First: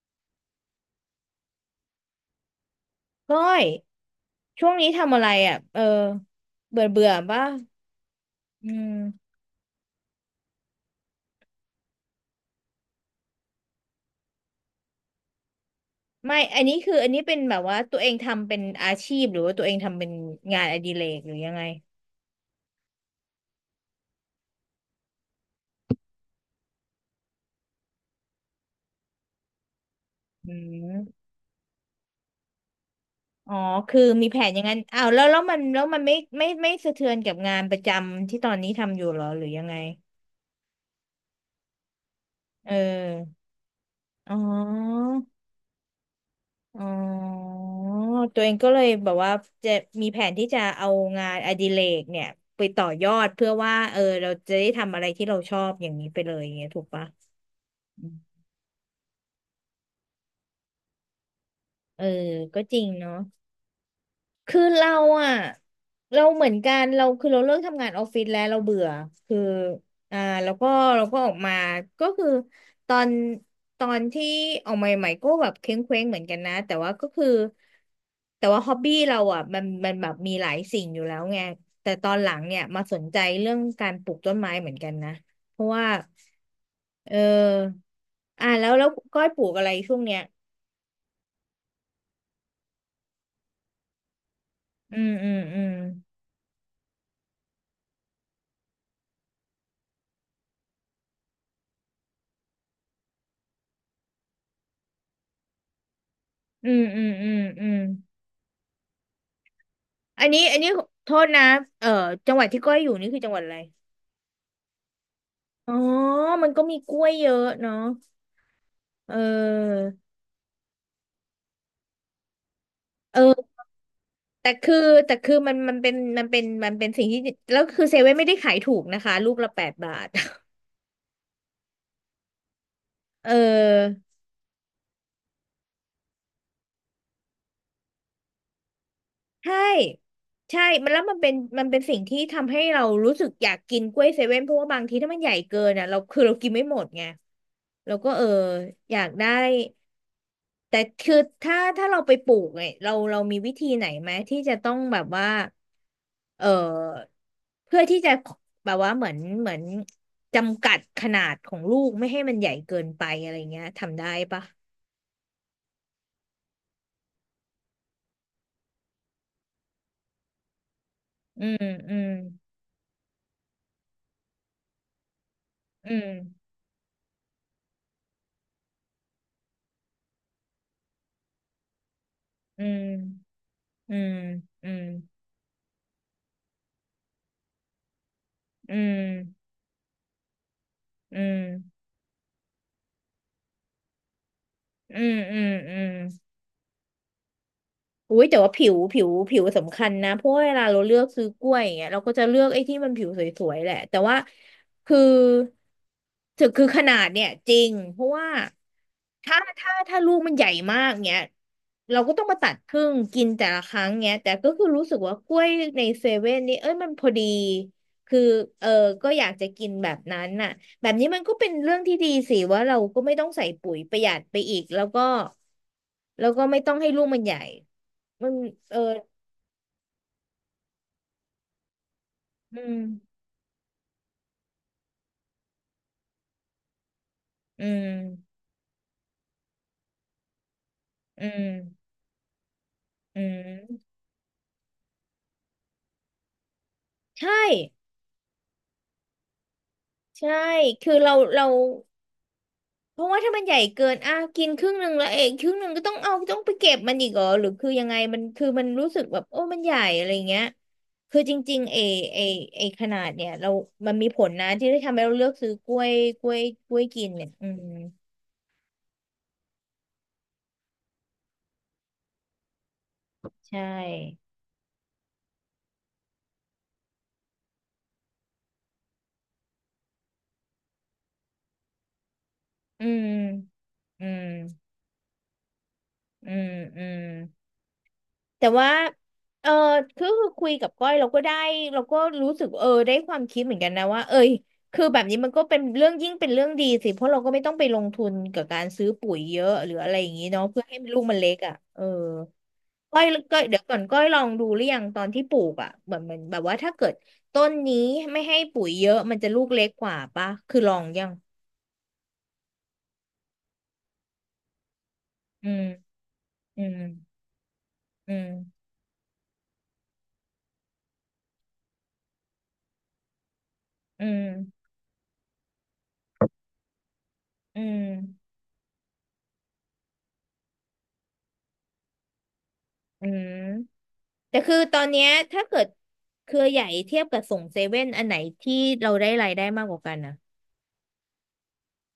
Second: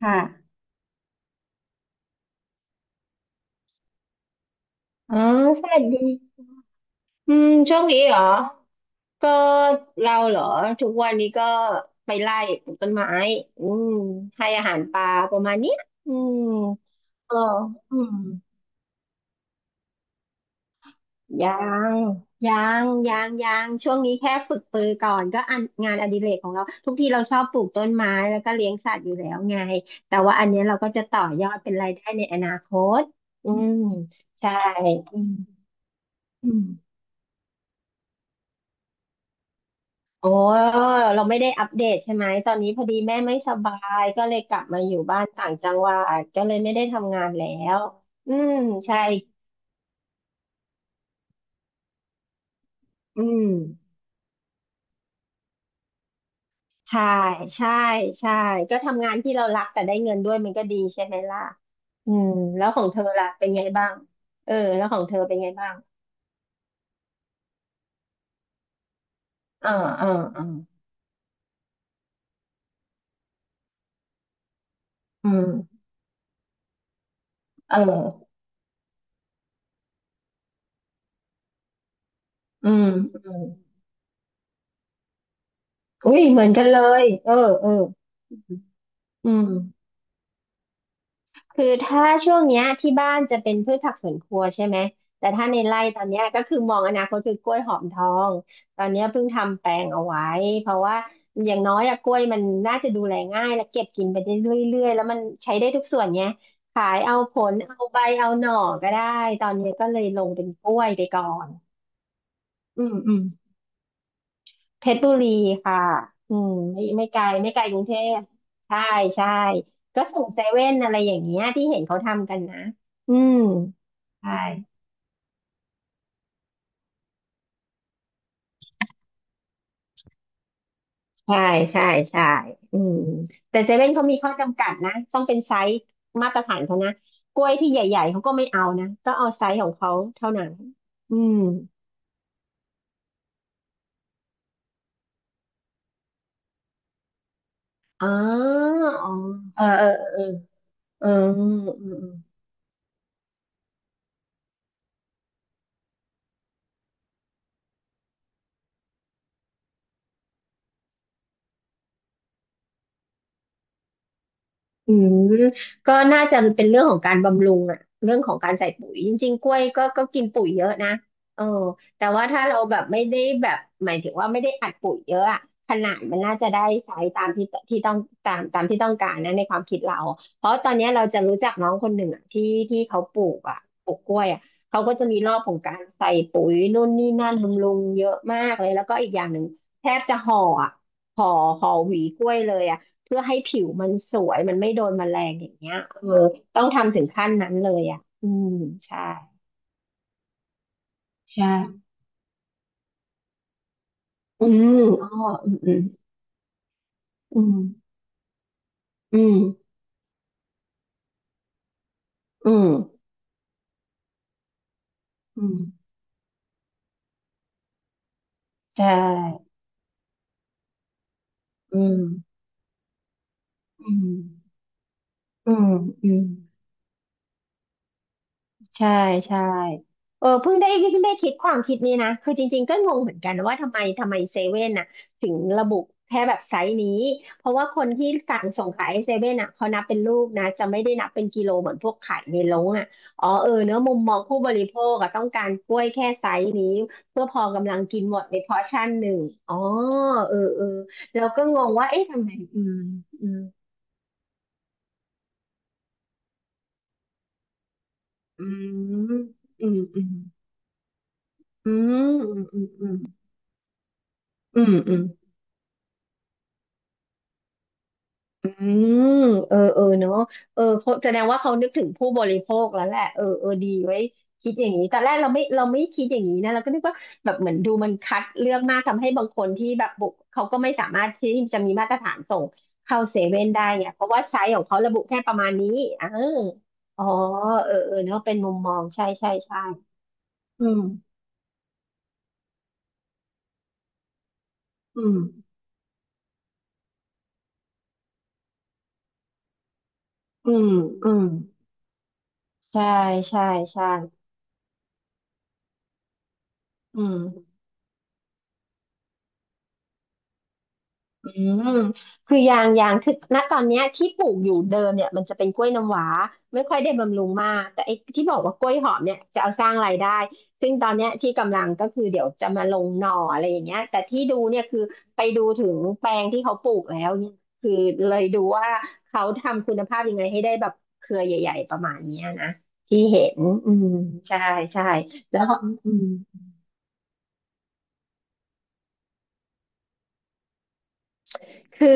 ค่ะก้อยช่วงนี้อ๋ทำออะไรอ่ะสเอวัอสดีเบื่อเบื่อป่ะช่วงนี้เหรออืมก็เราเหรอทุกวันนี้ก็ไปไล่ปลูกต้นไม้อืมให้อาหารปลาประมาณเนี้ยอืไม่มอันนี้เป็ก็นแบบว่าอืตัวเอมงทำเป็นอาชีพหรือว่าตัวเองทำเป็นงานอดิเรกหรือยัยังไงงยัยังช่วงนี้แค่ฝึกปือก่อนก็อันงานอดิเรกของเราทุกทีเราชอบปลูกต้นไม้แล้วก็เลี้ยงสัตว์อยู่แล้วไงแต่ว่าอันอืเนี้ยเราก็จะต่อมยอดเป็นรายได้ในอนาคตอือ๋อมคือมีแผนใช่อย่างนั้นอ้าวอืแล้วมแล้วมันแล้วมันไม่ไม่อืไม่สะม เทือนกับงานประจำที่ตอนนี้ทำอยู่เหรอหรือยังไงโอ้เราไม่ได้อัปเดตใช่ไหมตอนนี้เอพอดีแม่ไม่อสบายก็อ๋เลยกลับมาอยู่อ บ้านต่างจังหวัดก็เลยไม่อ๋ได้ทำงานแล้อวอืตัวเอมงก็เลยใช่แบบว่าจะมีแผนที่จะเอางานอดิเรกเนี่ยไปต่อยออืดมเพื่อว่าเออเราจะได้ทำอะไรที่เราชอบอย่างนี้ไปเลยอย่างเงี้ยถูกใช่ปะใช่อืมใช่ก็ทำงานที่เรารักแต่ได้เงินด้วยมันก็ดีใช่ไหมล่ะเอออืมก็แล้วจขริองงเธอเนาะ ล่ะเป็นไงบ้างเออคือแล้วเราของเธออ่ะเป็นไงบ้างเราเหมือนกันเราคือเราเลิกทำงานออฟฟิศแล้วเราเบื่อคืออ่าอ่าอ่าอ่าแล้วก็เราก็ออกมาก็คือตอนตอนที่ออกมาใหม่ๆอืก็แบบเคว้งมเคว้งเหมือนกันนะแต่ว่าก็คือเออแต่ว่าฮ็อบบี้เราอ่ะมันแบบมีหลายสิ่งอยู่แล้วไงแต่ตอนหลังเนี่ยอืมามสนใจอืมเรื่องการปลูกต้นไม้เหมือนกันนะเพราะว่าอุ้ยเหมือนกันเลยเเออเอออออ่าแล้วก้อยอืปลูม กอะไรช่วงเนี้ยคือถ้าช่วงเนี้ยที่บ้านจะเป็นพืชผักสวนครัวใช่ไหมอืมแต่อืมถ้าในอืมไร่ตอนเนี้ยก็คือมองอนาคตคือกล้วยหอมทองตอนเนี้ยเพิ่งทำแปลงเอาไว้เพราะว่าอย่างน้อยอะกล้วยมันน่าจะดูแลง่ายและเก็บกินไปได้เรื่อยๆแล้วมันใช้ได้ทุกส่วนเนี้ยอืมขายอืมเอาอืผมลอืม เอาใบเอาหน่อก็ได้ตอนเนี้ยก็เลยลอันงนี้เป็นอันกนี้ล้วยไปโทก่อษนะนเอ่อจังหวัดที่ก้อยอือยู่มนี่อืคือม จังหวัดอะไร เพชรบุรีอ๋อ ค่ะมันก็มีไม่กล้ไม่วยไกลเยอะไม่ไกลเนาะกรุงเทพใช่เใช่ออก็ส่งเซเว่นอะไรอย่างเงี้ยที่เห็นเขาทำกันนะอืมเออใช่แต่คือแต่คือมันมันเป็นมันเป็นมันเป็นสิ่งที่แล้วคือเซเว่นไม่ได้ขายถูกนะคะลูกละแปดบาท ใช่ใช่ใช่อืมเแต่เซเว่นออเขามีข้อจำกัดนะต้องเป็นไซส์มาตรฐานเขานะกล้วยที่ใหญ่ๆเขาก็ไม่เอานะต้องเอาไซใช่ส์ของเขาเท่านั้นใช่มันแล้วมัอืนเป็นมมันเป็นสิ่งที่ทำให้เรารู้สึกอยากกินกล้วยเซเว่นเพราะว่าบางทีถ้ามันใหญ่เกินอ่ะเราคือเรากินไม่หมดไงเราอ๋อก็เอออยาอ๋กอได้ เออเออเออแต่เออคืออืมถ้าอืเราม ไปปลูกเนี่ยเรามีวิธีไหนไหมที่จะต้องแบบว่าเออเพื่อที่จะแบบว่าเหมือนจำกัดขนาดของลูกไม่ให้มันใหญ่เกินไปอะไรเงี้ยทำได้ปะอืมก็น่าจะเป็นเรื่องของการบำรุงอะเรื่องของการใส่ปุ๋ยจริงๆกล้วยก็กินปุ๋ยเยอะนะเออือมอืแต่มว่าถ้าเราแบบไม่ได้แบบหมายถึงว่าไม่ได้อัดปุ๋ยเยอะอะขนาอืดมมันน่าจะได้ใช้ตามที่ที่ต้องตามที่ต้องการนะในความคิดเราเพราะตอนเนี้ยเราจะรู้จักน้องคนหนึ่งอะที่อืที่มเขาปลูกอะปลูอืกมกล้วยอะอืเขามก็จะมีรอบของการใส่ปุ๋ยนู่นนี่นั่นบำรุงเยอะมากเลยอืแล้วมก็อีกอย่างหนึ่งแทบจะห่ออะอืห่อมห่อหวีกล้วยเลยอะ เพื่อให้ผิวมันสวยมันไม่โดนอืแมมลงอือมย่างเงี้อืยม เออต้องทำถึงขั้นนั้นเลยอ่ะอุ้ยแต่ว่าผิวใช่ผิวผิวสำคัญนะเพราะว่าเวลาเราเลือกซื้อกใช่ล้วยอย่างเงี้ยเราก็จะเลือกไอ้ที่มันผิวสวยๆแหละแต่ว่าอืมคืออ๋ออืมถึงคือขนาดเนี่ยอืจริงมเพราะว่าอืถ้ามถ้าถ้าลูกมันใหญ่มากเงี้ยเราก็ต้องมาตัอืดมครึ่งกินแต่ละครั้งเงี้ยแต่ก็คือรู้สึกว่ากล้อืวยมอืในมเซเว่นนี่เอ้ยมันพอดีคือเออใช่ก็อยากจะกินแบบนั้นน่ะแบบนี้มันก็เป็นเรื่องอืที่มดีสิว่าเราก็ไม่ต้องใส่ปุ๋ยปอืระหยัมดไปอีกแล้วก็อืมอืม แล้วก็ไม่ต้องให้ลูกมันใหญ่ มันเออใช่ใช่เออเพิ่งได้คิดความคิดนี้นะคือจอืริงๆมก็งงเหมือนกันว่าทำไมเซเว่นน่ะถึงระบุแค่แบบไซส์นี้เพราะอืว่าคนที่มสั่งส่งขายเซเว่นน่ะเขานับเป็นลูกนะจะไม่ได้นับเป็อืนกิโลเหมือนพมวกขายในโรงอ่ะอือ๋อเออเนอะมุมมมองผู้บริโภคอะต้องการกล้วยแค่ไซส์นี้เพื่อใช่พอกำลังกินหมดในพอร์ชั่นหนึ่งอ๋อเออใช่เออคือเราแล้วก็เรางงว่าเอ๊ะทำไมอืมเพราะว่าอืถ้ามมันใหญ่เกินอ่ะกินครึ่งหนึ่งแล้วเองครึ่งหนึ่งก็ต้องเอาต้องไปเก็บมันอีกเหรอหรือคือยังไงมันอืคือมันรู้สึกแบบมโอ้มันอืใหญ่มอือะไรมเงี้ยคือจริงอืๆเอมเออืเอมขอืมนาดเนี่ยเรามันมีผลนะอืที่มอืได้มอืทำให้ม เราเลือกซื้อกล้วยกล้วยกล้วยกินเนี่ยอืมอืมเออเออเนาะเออเขาแสดงว่าเขานึกถึงผู้บริโภคแล้วแหละเออเออใชดีไว้่คิดอย่างนี้แต่แรกเราไม่คิดอย่างนี้นะเราก็นึกว่าแบบเหมือนดูมันคัดเลือกมากทำให้บางคนที่แบบบุกเขาก็ไม่สามารถที่จะมีมาตรฐานส่งอืเข้ามเซเว่นได้เนี่ยเพอืราะมว่าไซส์ของเขาระบุแค่ประมาณนี้อ่าอืมอืม อ๋อเออเออเนาะเป็นแต่มุมว่ามองใช่ใช่เออใช่คือคุยอืกับมก้อยเราก็ได้เราก็รู้สึกเออได้ความคิดเหมือนกันนะว่าเอยคือแบอืบนี้มันก็มเป็นเรื่องยิ่งเป็นเรื่องดีสิเพราะเราก็ไม่ต้องไปลงทุนกับการซื้อปุ๋ยเยอะหรืออะไรอย่างนี้เนาะอืเพื่อมให้ลูกอืมันมเล็กอ่ะเออใช่ก้อยก้อใช่ยเดี๋ยวก่อนใช่ก้อยลองดูหรือยังตอนที่ปลูกอ่ะเหมือนเหมือนแบบว่าถ้าเกิดอืม ต้นนี้ไม่ให้ปุ๋ยเยอะมันจะลูกเล็กกว่าปะคือลองยังมคือยางคือณตอนเนี้ยที่ปลูกอยู่เดิมเนี่ยมันจะเป็อืนกมล้วยน้ำว้าอืไม่ค่มอยได้บำรุงมากแต่ไอ้อืที่บอกว่ากมล้วยหอมเนี่ยจะเอาสร้างรายได้ซึ่งตอนเนี้ยที่กำลังก็คือเดี๋ยวจะมาลงหน่ออะไรอย่างเงี้ยแต่อืที่ดูเนี่ยมคือไปดูถึงแปลงที่เขาปลูกแล้วเนี่ยอืคือมเลยดูว่าเขาทำคุณภาพยังไงให้ได้แบบเครือใหญ่ๆประมาณเนี้ยนะที่อืเห็ม นอืมแต่ใช่คือตอใช่นเนี้ยแล้ถ้าวก็เกิดอืม เครือใหญ่เทียบกับส่งเซเว่นอันไหนที่เราได้รายได้มากกว่ากันนะคือ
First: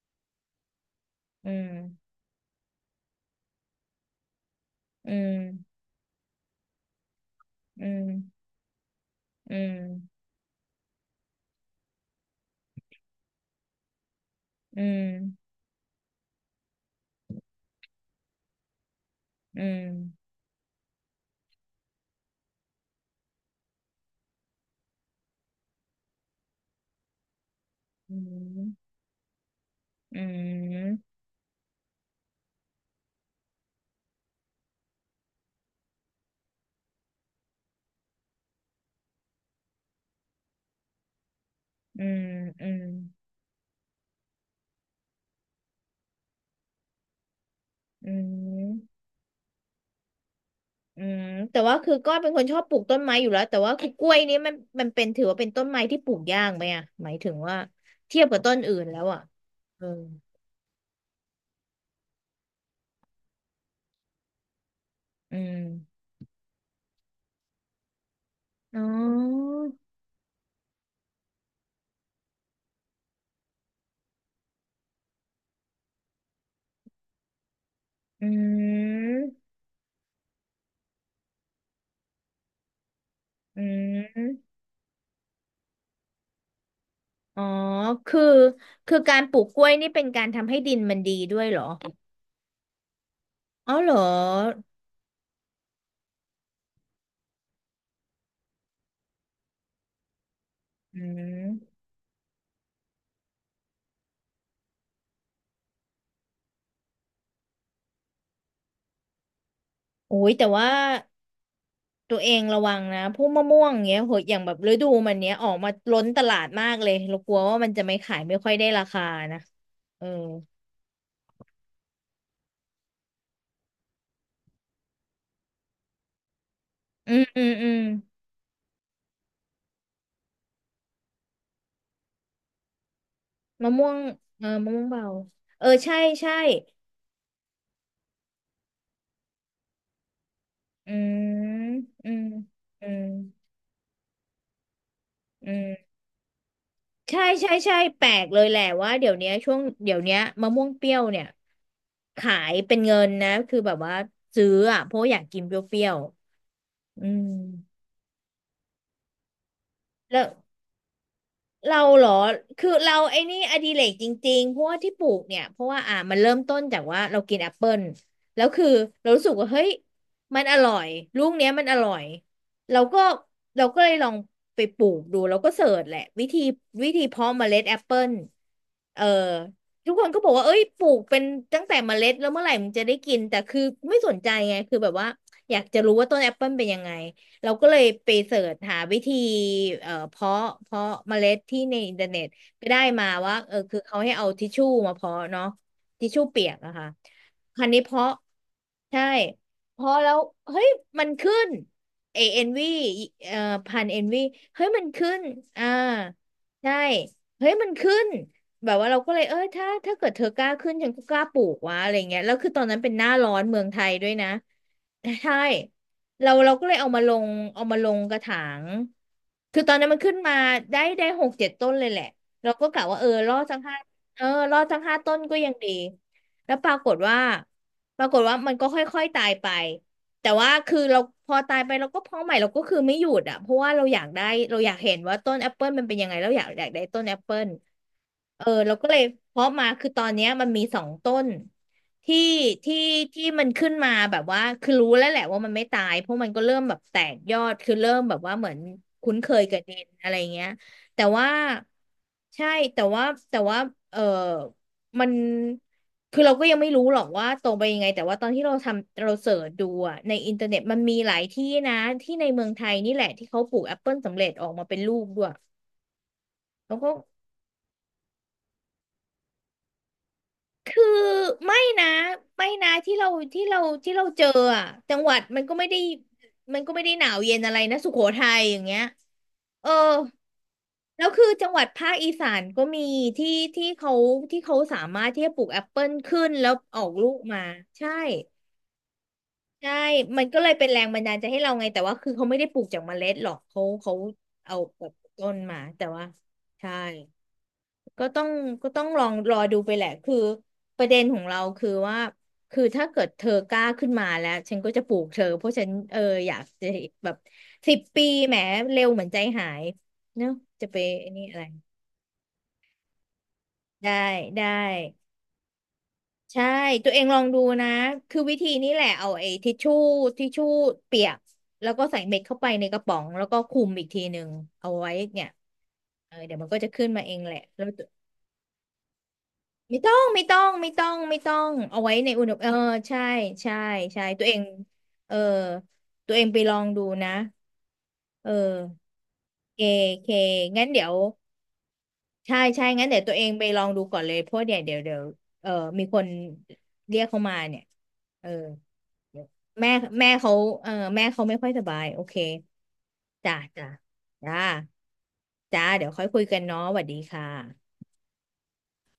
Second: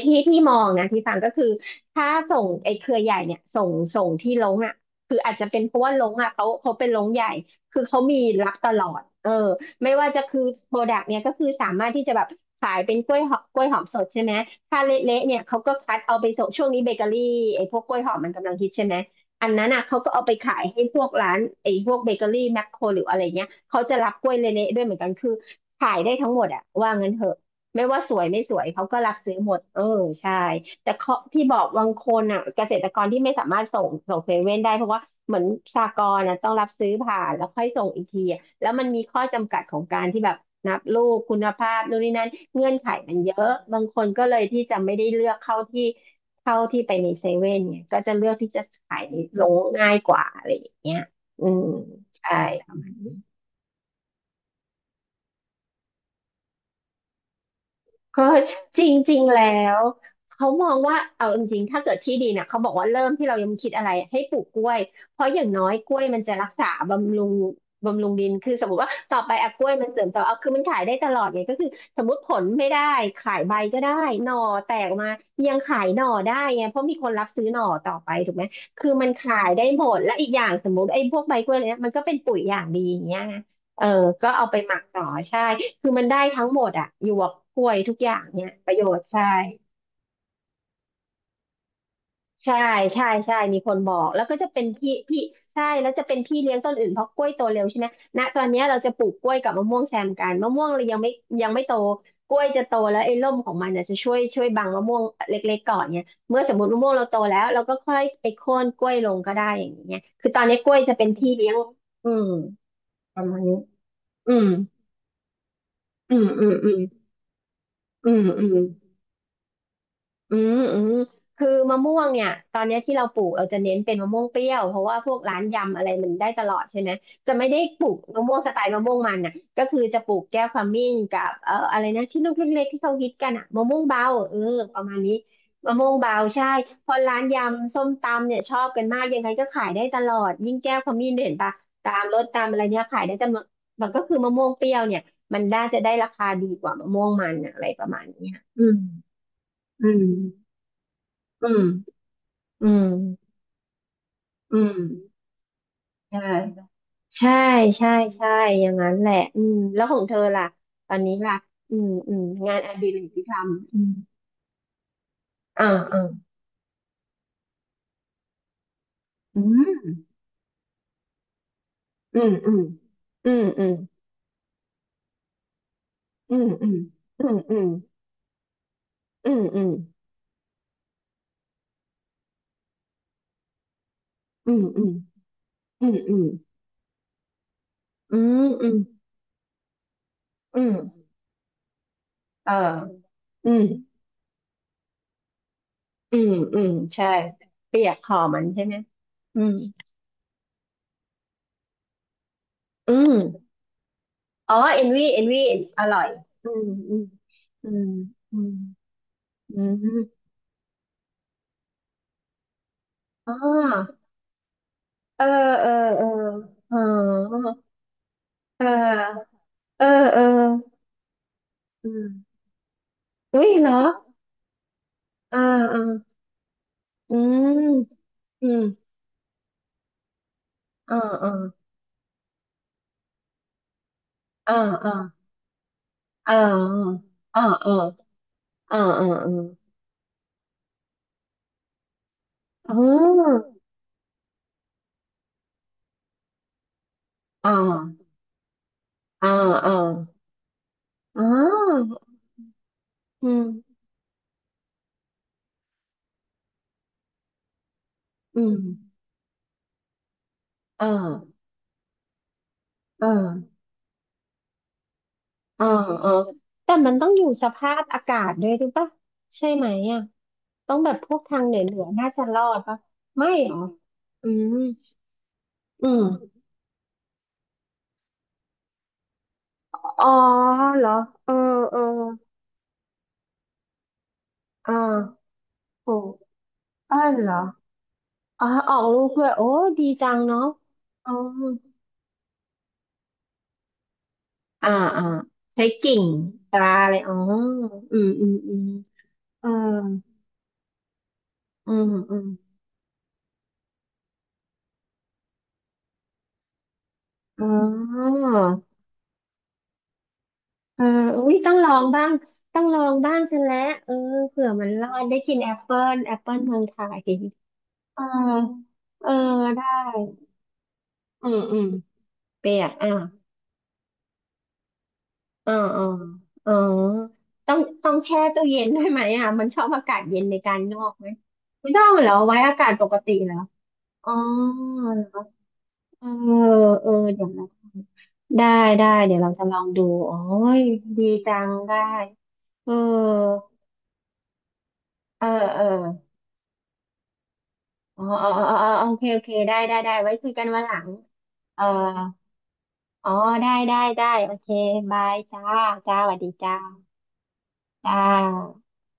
ที่ที่มองนะที่ฟังก็คือือถ้ามไอ้เครือใหญ่เนี่ยส่งที่ลงอ่ะอืคืออาจจะเป็นเพมราะว่าลงอ่ะเขาเป็นลงใหญ่คือือเขามมีรับตลอดเอออืไม่ว่าจะมคือโปรดักต์เนี่ยก็คือสามารถที่จะแบบขายเป็นกล้วยหอมกล้วยหอมสดใช่ไหมอืถ้าเละๆเนี่ยมเขาก็คัดเอาไปส่งช่วงนี้เบเกอรี่ไอ้พวกกล้วยหอมมันกำลังฮิตใช่ไหมอันอืนั้นอ่ะเขาก็เอามไปขายให้พวกร้านไอ้พวกเบเกอรี่แมคโครหรืออะไรเงี้ยเขาจะรับกล้วยเละๆด้วยเหมือนกันคือขายได้ทั้งหมดอะว่างั้นเถอะ ไม่ว่าสวยไม่สวยอเขาก็รักซื้อหมดเออืใช่แต่มเขาที่บอกบางคนอ่ะเกษตรกรที่ไม่สามารถส่งเซเว่นได้เพราะว่าเหมือนสหกรณ์อ่ะต้องรับซื้อผ่านแล้วค่อยส่งอีกทีอะแล้วมันมีข้อจำกัดของการที่แบบนับลูกคุณภาพนู่นอืนี่มนั่นอืเงื่อนมไขอืมมันเยอะบางคนก็เลยที่จะไม่ได้เลือกเข้าที่เข้าที่ไปในเซเว่นเนี่ยก็อืจะเลือกที่จะมขายในโรงง่ายกว่าอะไรอย่างเงี้ยอืมอืแต่มว่าคือก็เป็นใช่ คนชอบปลูกต้นไม้อยู่แล้วแต่ว่าคือกล้วยนี้มันมันเป็นถือว่าเป็นต้นไม้ที่ปลูกยากไหมอ่ะหมายถึงว่าเพเทียบราะกับต้นอื่จนแล้วริอ่ะงๆแล้เอวอเขามองว่าเอาจริงๆถ้าเกิดที่ดีเนี่ยเขาบอกว่าเริ่มที่เรายังไม่คิดอะไรให้ปลูกกล้วยเพราะอือย่างน้อยกล้วมยมันจะรักษาบำรุงดินคือสมมอ๋ติว่าต่อไปออะกล้วยมันเสริมต่อเอาคือมันขายได้ตลอดไงก็คือสมมติผลไม่ได้ขายใบก็ได้หน่อแตกออกมายังขายหน่อได้ไงเพราะมีคนรับซื้อหน่อต่อไปอืถูกไหมคือมันมขายได้หมดและอีกอย่างสมมติไอ้พวกใบกล้วยเนี่ยมันก็เป็นปุ๋ยอย่างดีอย่างเงี้ย อืเออก็เอาไปม หมักต่อใช่ คือมันได้ทั้งหมดอะหยวกอ๋อกล้วยทุกอย่าคืองเนี่ยประโยคือชน์การใช่ ปลูกกล้วยนี่เป็นการทำให้ดินมันดีด้วยเหรอใช่ ใช่ใช่มีคอ๋อนเหบรออกแล้วก็จะเป็นพี่ใช่แล้วจะเป็นพี่เลี้ยงต้นอื่นเพราะกล้วยโตเร็วใช่ไหมณตอนเนี้ยเราจะปลูกกล้วยกับมะม่วงแซมกันมะม่วงเรายัอืงไม่ยังไม่โตมกล้วยจะโตแล้วไอ้ร่มของมันเนี่ยจะช่วยบังมะม่วงเล็กๆก่อนเนี่ยเมื่อสมมติมะม่วงเราโตแล้วเราก็ค่อยไปโค่นกล้วยลงก็ได้อย่างเงี้ยโอ้คือยตอแต่นนี้ว่ากล้วยจะเป็นพี่เลี้ยงอืตัวมเองระวังนะพปวระกมาณมะนี้ม่วงเงี้ยโหอือย่างมแบบฤดูมันเนี้ยออกมาล้นอืตมลาอืดมมาอืกมเลยเรากลัวว่ามันจะไม่อืขายมไม่อืค่อยม ได้ราคานะเอออืมอืมคือมะม่วงเนี่ยตอนเนี้ยที่เราปลูกเราจะเน้นเป็นมะม่วงเปรี้ยวเพราะว่าพวกร้านยำอะไรมันได้ตลอดใช่ไหมอืมจะอืไม่มได้อืมปลูกมะม่วงสไตล์มะม่วงมันน่ะก็คือจะปลูกแก้วขมิ้นกับอะไรนะที่ลูกเล็กๆที่เขาฮิตกันอ่ะมะมะม่วงม่วงเบาเออเออมะปม่วระงมาณเบานี้เออมะม่วใช่งเบาใช่ใช่คนร้านยำส้มตำเนี่ยชอบกันมากยังไงก็ขายได้ตลอดยิ่งแก้วขอืมิ้นเนี่ยเห็นปะมตามอืรมถตามอะไรเนี่อืยขามยได้แต่มะมันก็คือมะม่วงเปรี้ยวเนี่ยมันอืน่าม จะได้ราคาดีกว่ามะม่วงใช่มันใช่น่ะอะไรใช่ประมาแปณลกเนี้ยเลยแหละอืมว่าเดี๋ยวเนี้ยช่วงอืเดี๋ยวเนี้ยม มะม่วงเปรี้ยวเนี่ยอืม ขายอืเป็นมเงินนะคือแบบว่าซื้ออืมอ่ะเพราะอยากกินเปรี้ยวใช่ ๆอืมใช่ใช่ใช่อย่างนั้นแหละอืมแล้วของเธแล้อว ล่ะตอนนี้ล่ะอืเรามเหรอ อืมงานคืออดิเราเรกไอ้ที่ทนี่อดิำอืเรมกจริงๆเพราะว่าที่ปลูกเนี่ยเพอ่าราะว่าอ่ามันเริ่มต้นจากว่าเรากินแอปเปิลแล้วคือเรารู้สึกอืว่าเฮ้ยมมันอร่อยลูกเนี้ยมันอร่อยอืมอืมเราก็อืมเราอืมก็เลยลองไปปลูกดูเราก็เสิร์ชแหละวิอืธีมอืมวิธีเพาะเมอืล็ดมแอปเปิลเอออืทุกคมนก็บอกว่าเอ้ยปลูกเป็นตั้งแต่เมล็ดแล้วเมื่อไหร่มึงจะได้กินแต่คือไม่สนใจอืไงมคืออืแบมบว่าอยากจะอืรู้มว่าอืต้นมแอปเปิลเป็นยังไง เราก็เลยไปอืเสิมอืมร์ชอืมหาอืวิมธีเพาะอืมเพาะเมล็ดที่ในอินเทอร์เน็ตเออก็ได้มาว่าอืเออมคือเขาให้เอาทิชชู่มาเพาะเนาะทิชอืชู่มเปียกอืมอะค่ะใช่ คราวนี้เปียกเพาะหอมมันใช่ไหมใช่อืมเพาะแล้วเฮ้ยมันขึ้นเอเอ็นวีอืม เอ่อพันเอ็นวีอ๋อเฮ้ยมัเอ็นนวีขึ้เอ็นนวีอ่าอร่อยอืใช่มเฮ้ยมัอืนมขึ้นอืมแบบว่าเราก็เลยเอออืถ้ามอืถ้ามเกิดเธอกล้าขึ้นฉันก็กล้าปลูกวะอะไรเงี้ยแล้วคือตอนนั้นเป็นหน้าร้อ๋อนเมืองไทยอด้วยนะเออใช่ เออเราก็เลเอยเอามาลงอเอามาลงกระถาเองอคือตอนเอนั้อนมันขึ้นเออมาเออได้6-7 ต้นเลอืยแหละมเราก็กะว่าเออรอดอุ้ยสักเหรอห้าเออรอดสัก5 ต้นก็เออยังดีเออแล้วปรากฏอืว่ามปรากฏว่าอืมันมก็ค่อยๆตายไปแต่ว่าคือเออเราเอพออตายไปเราก็เพาะใหม่เราก็คือไม่หยุดอ่ะเพราะว่าเราอยากได้เออเราอยากเออเห็นว่าต้นแอปเปิลมันเป็นยังไงเเราอยากได้อต้อนแอปเปิเออล เออเออเอเราอก็เลยเออเออเพาะมาคือตอนเนี้ยมันมี2 ต้นที่ที่ที่มันขึ้นมาแบบว่าคือรู้แล้วแหละว่ามันไม่ตายเพราะมันก็เริ่มแบบแตกยออ๋อดคือเริ่มแบบว่าเหมือนคุ้นอ๋เคอยกับอ๋ออ๋อดินอะไรออเงี้ยแต่ว่าใช่แต่ว่าอืแต่ว่ามเออมันคือเราก็ยังไม่รู้หรอกว่าตรงไปยังไงแต่ว่าตอนอืที่เรามทำเราเสิร์ชดูอะในอินเทอร์เน็ตมันเอมีหลายอที่นะที่ในเมืองไทยนี่แหเอละที่เขาปลูอ กแอปเปิลสำเร็จออกมาเป็นลูกด้วยเออเออแล้แต่วก็ มันต้องอยู่สภาพอากาศด้วยหรือปะใช่ไหมอ่ะต้องคือแบบพวกทางเหนไม่ือนะๆน่าจะรอไม่ดนะปะที่เราไม่ที่หรอเราที่เราเจอือมอะจังหวัดอืมมันก็ไม่ได้หนาวเย็นอะไรนะสุโขทัยอย่างเงี้ยเอออ๋อเหรอแล้วคือเออจังหวัดเออภาคอีสานก็มีที่ที่เขาที่เขาอ่สามารถที่จะาปลูกแอปเปิลโอ้ขึ้นแล้วออกอ้าลูวกเหรอมาใช่อ๋อออกลูกด้วยโอ้ใช่ดีจังมันก็เนาะเลยเป็นแรงบันอ๋อดาลใจให้เราไงแต่ว่าคือเขาไม่ได้ปลูกจากเมล็ดหรอกเขาเอาอ่าแบบอ่าต้นมาใช้แต่กิ่ว่างตราใช่ อะไรอ๋ออืก็มต้ออืงมอืมก็ต้องลองรอเออดูไปแหละคือประเด็นของเราคืออืมว่าอืมคือถ้าเกิดเธอกล้าขึ้นมาแล้วฉันก็จะปลูกเธอเพราะฉันเอออยากจะแบบอ๋อ 10 ปีแหมเร็วเหมือนใจหายเนอะจะไปเออนี่อุ้อะยไรต้องลองบ้างต้องลองบ้างฉันแล้วเอได้อได้เผื่อมันรอดได้กินแอปเปิลแอปเปิลใช่เมืองไทตัวเอยงลองดูนะเออคือวิธีนี้แหละเอเอาอ ไอ้ทิชได้ชู่ทิชชู่เปียกอืมอืมแล้วก็ใส่เม็ดเข้าไปเปียในก กระอ่ะป๋องแล้วก็คลุมอีกทีหนึ่งเอาไว้เนี่ยอ๋ออ๋อเออเดี๋ยวมันอ๋อก็จะขึ้นมาเองแหละต้องแล้ว ต้องแช่ตู้เย็นด้วยไหมอ่ะมันชอบไม่อาต้อกาศงเย็ไม่นในต้องการไม่งอต้อกงไหมไม่ต้องไม่เอาต้อไว้งเหรในออุณหไว้เอออากาศปกใช่ติเหรอใช่ใช่อ๋อตัวเองเหรเอออเออตัวเองไปลองดูเออนะเดี๋ยวเราเอได้ ได้ อเดี๋ยวเราจะลเคองดูเคโอ้ยงั้นเดี๋ยวดีจังได้ ใช่ใช่เองั้นเดี๋ยวตัวเองอ ไปลองดูก่อนเลยเพราะเดี๋ยวเออเออเออ มีคนเรียกเขามาเนี่ยอ๋อเออ๋อออ๋ออ๋อโอเค โอเดี๋ยวเค ได้ แม่ได้ ได้ แม่ไว้คุเขายกันวันเอหอลัง แม่เขาไม่ค่อยเอสอบายโอเคอ๋อจ้าได้ จ้าได้ ได้ โอจ้าเค บาย จ้า จ้าเดี๋ยวจ้าค่อสยวัคุสยดีกันจ้า เนาะสวัสดีค่ะจ้า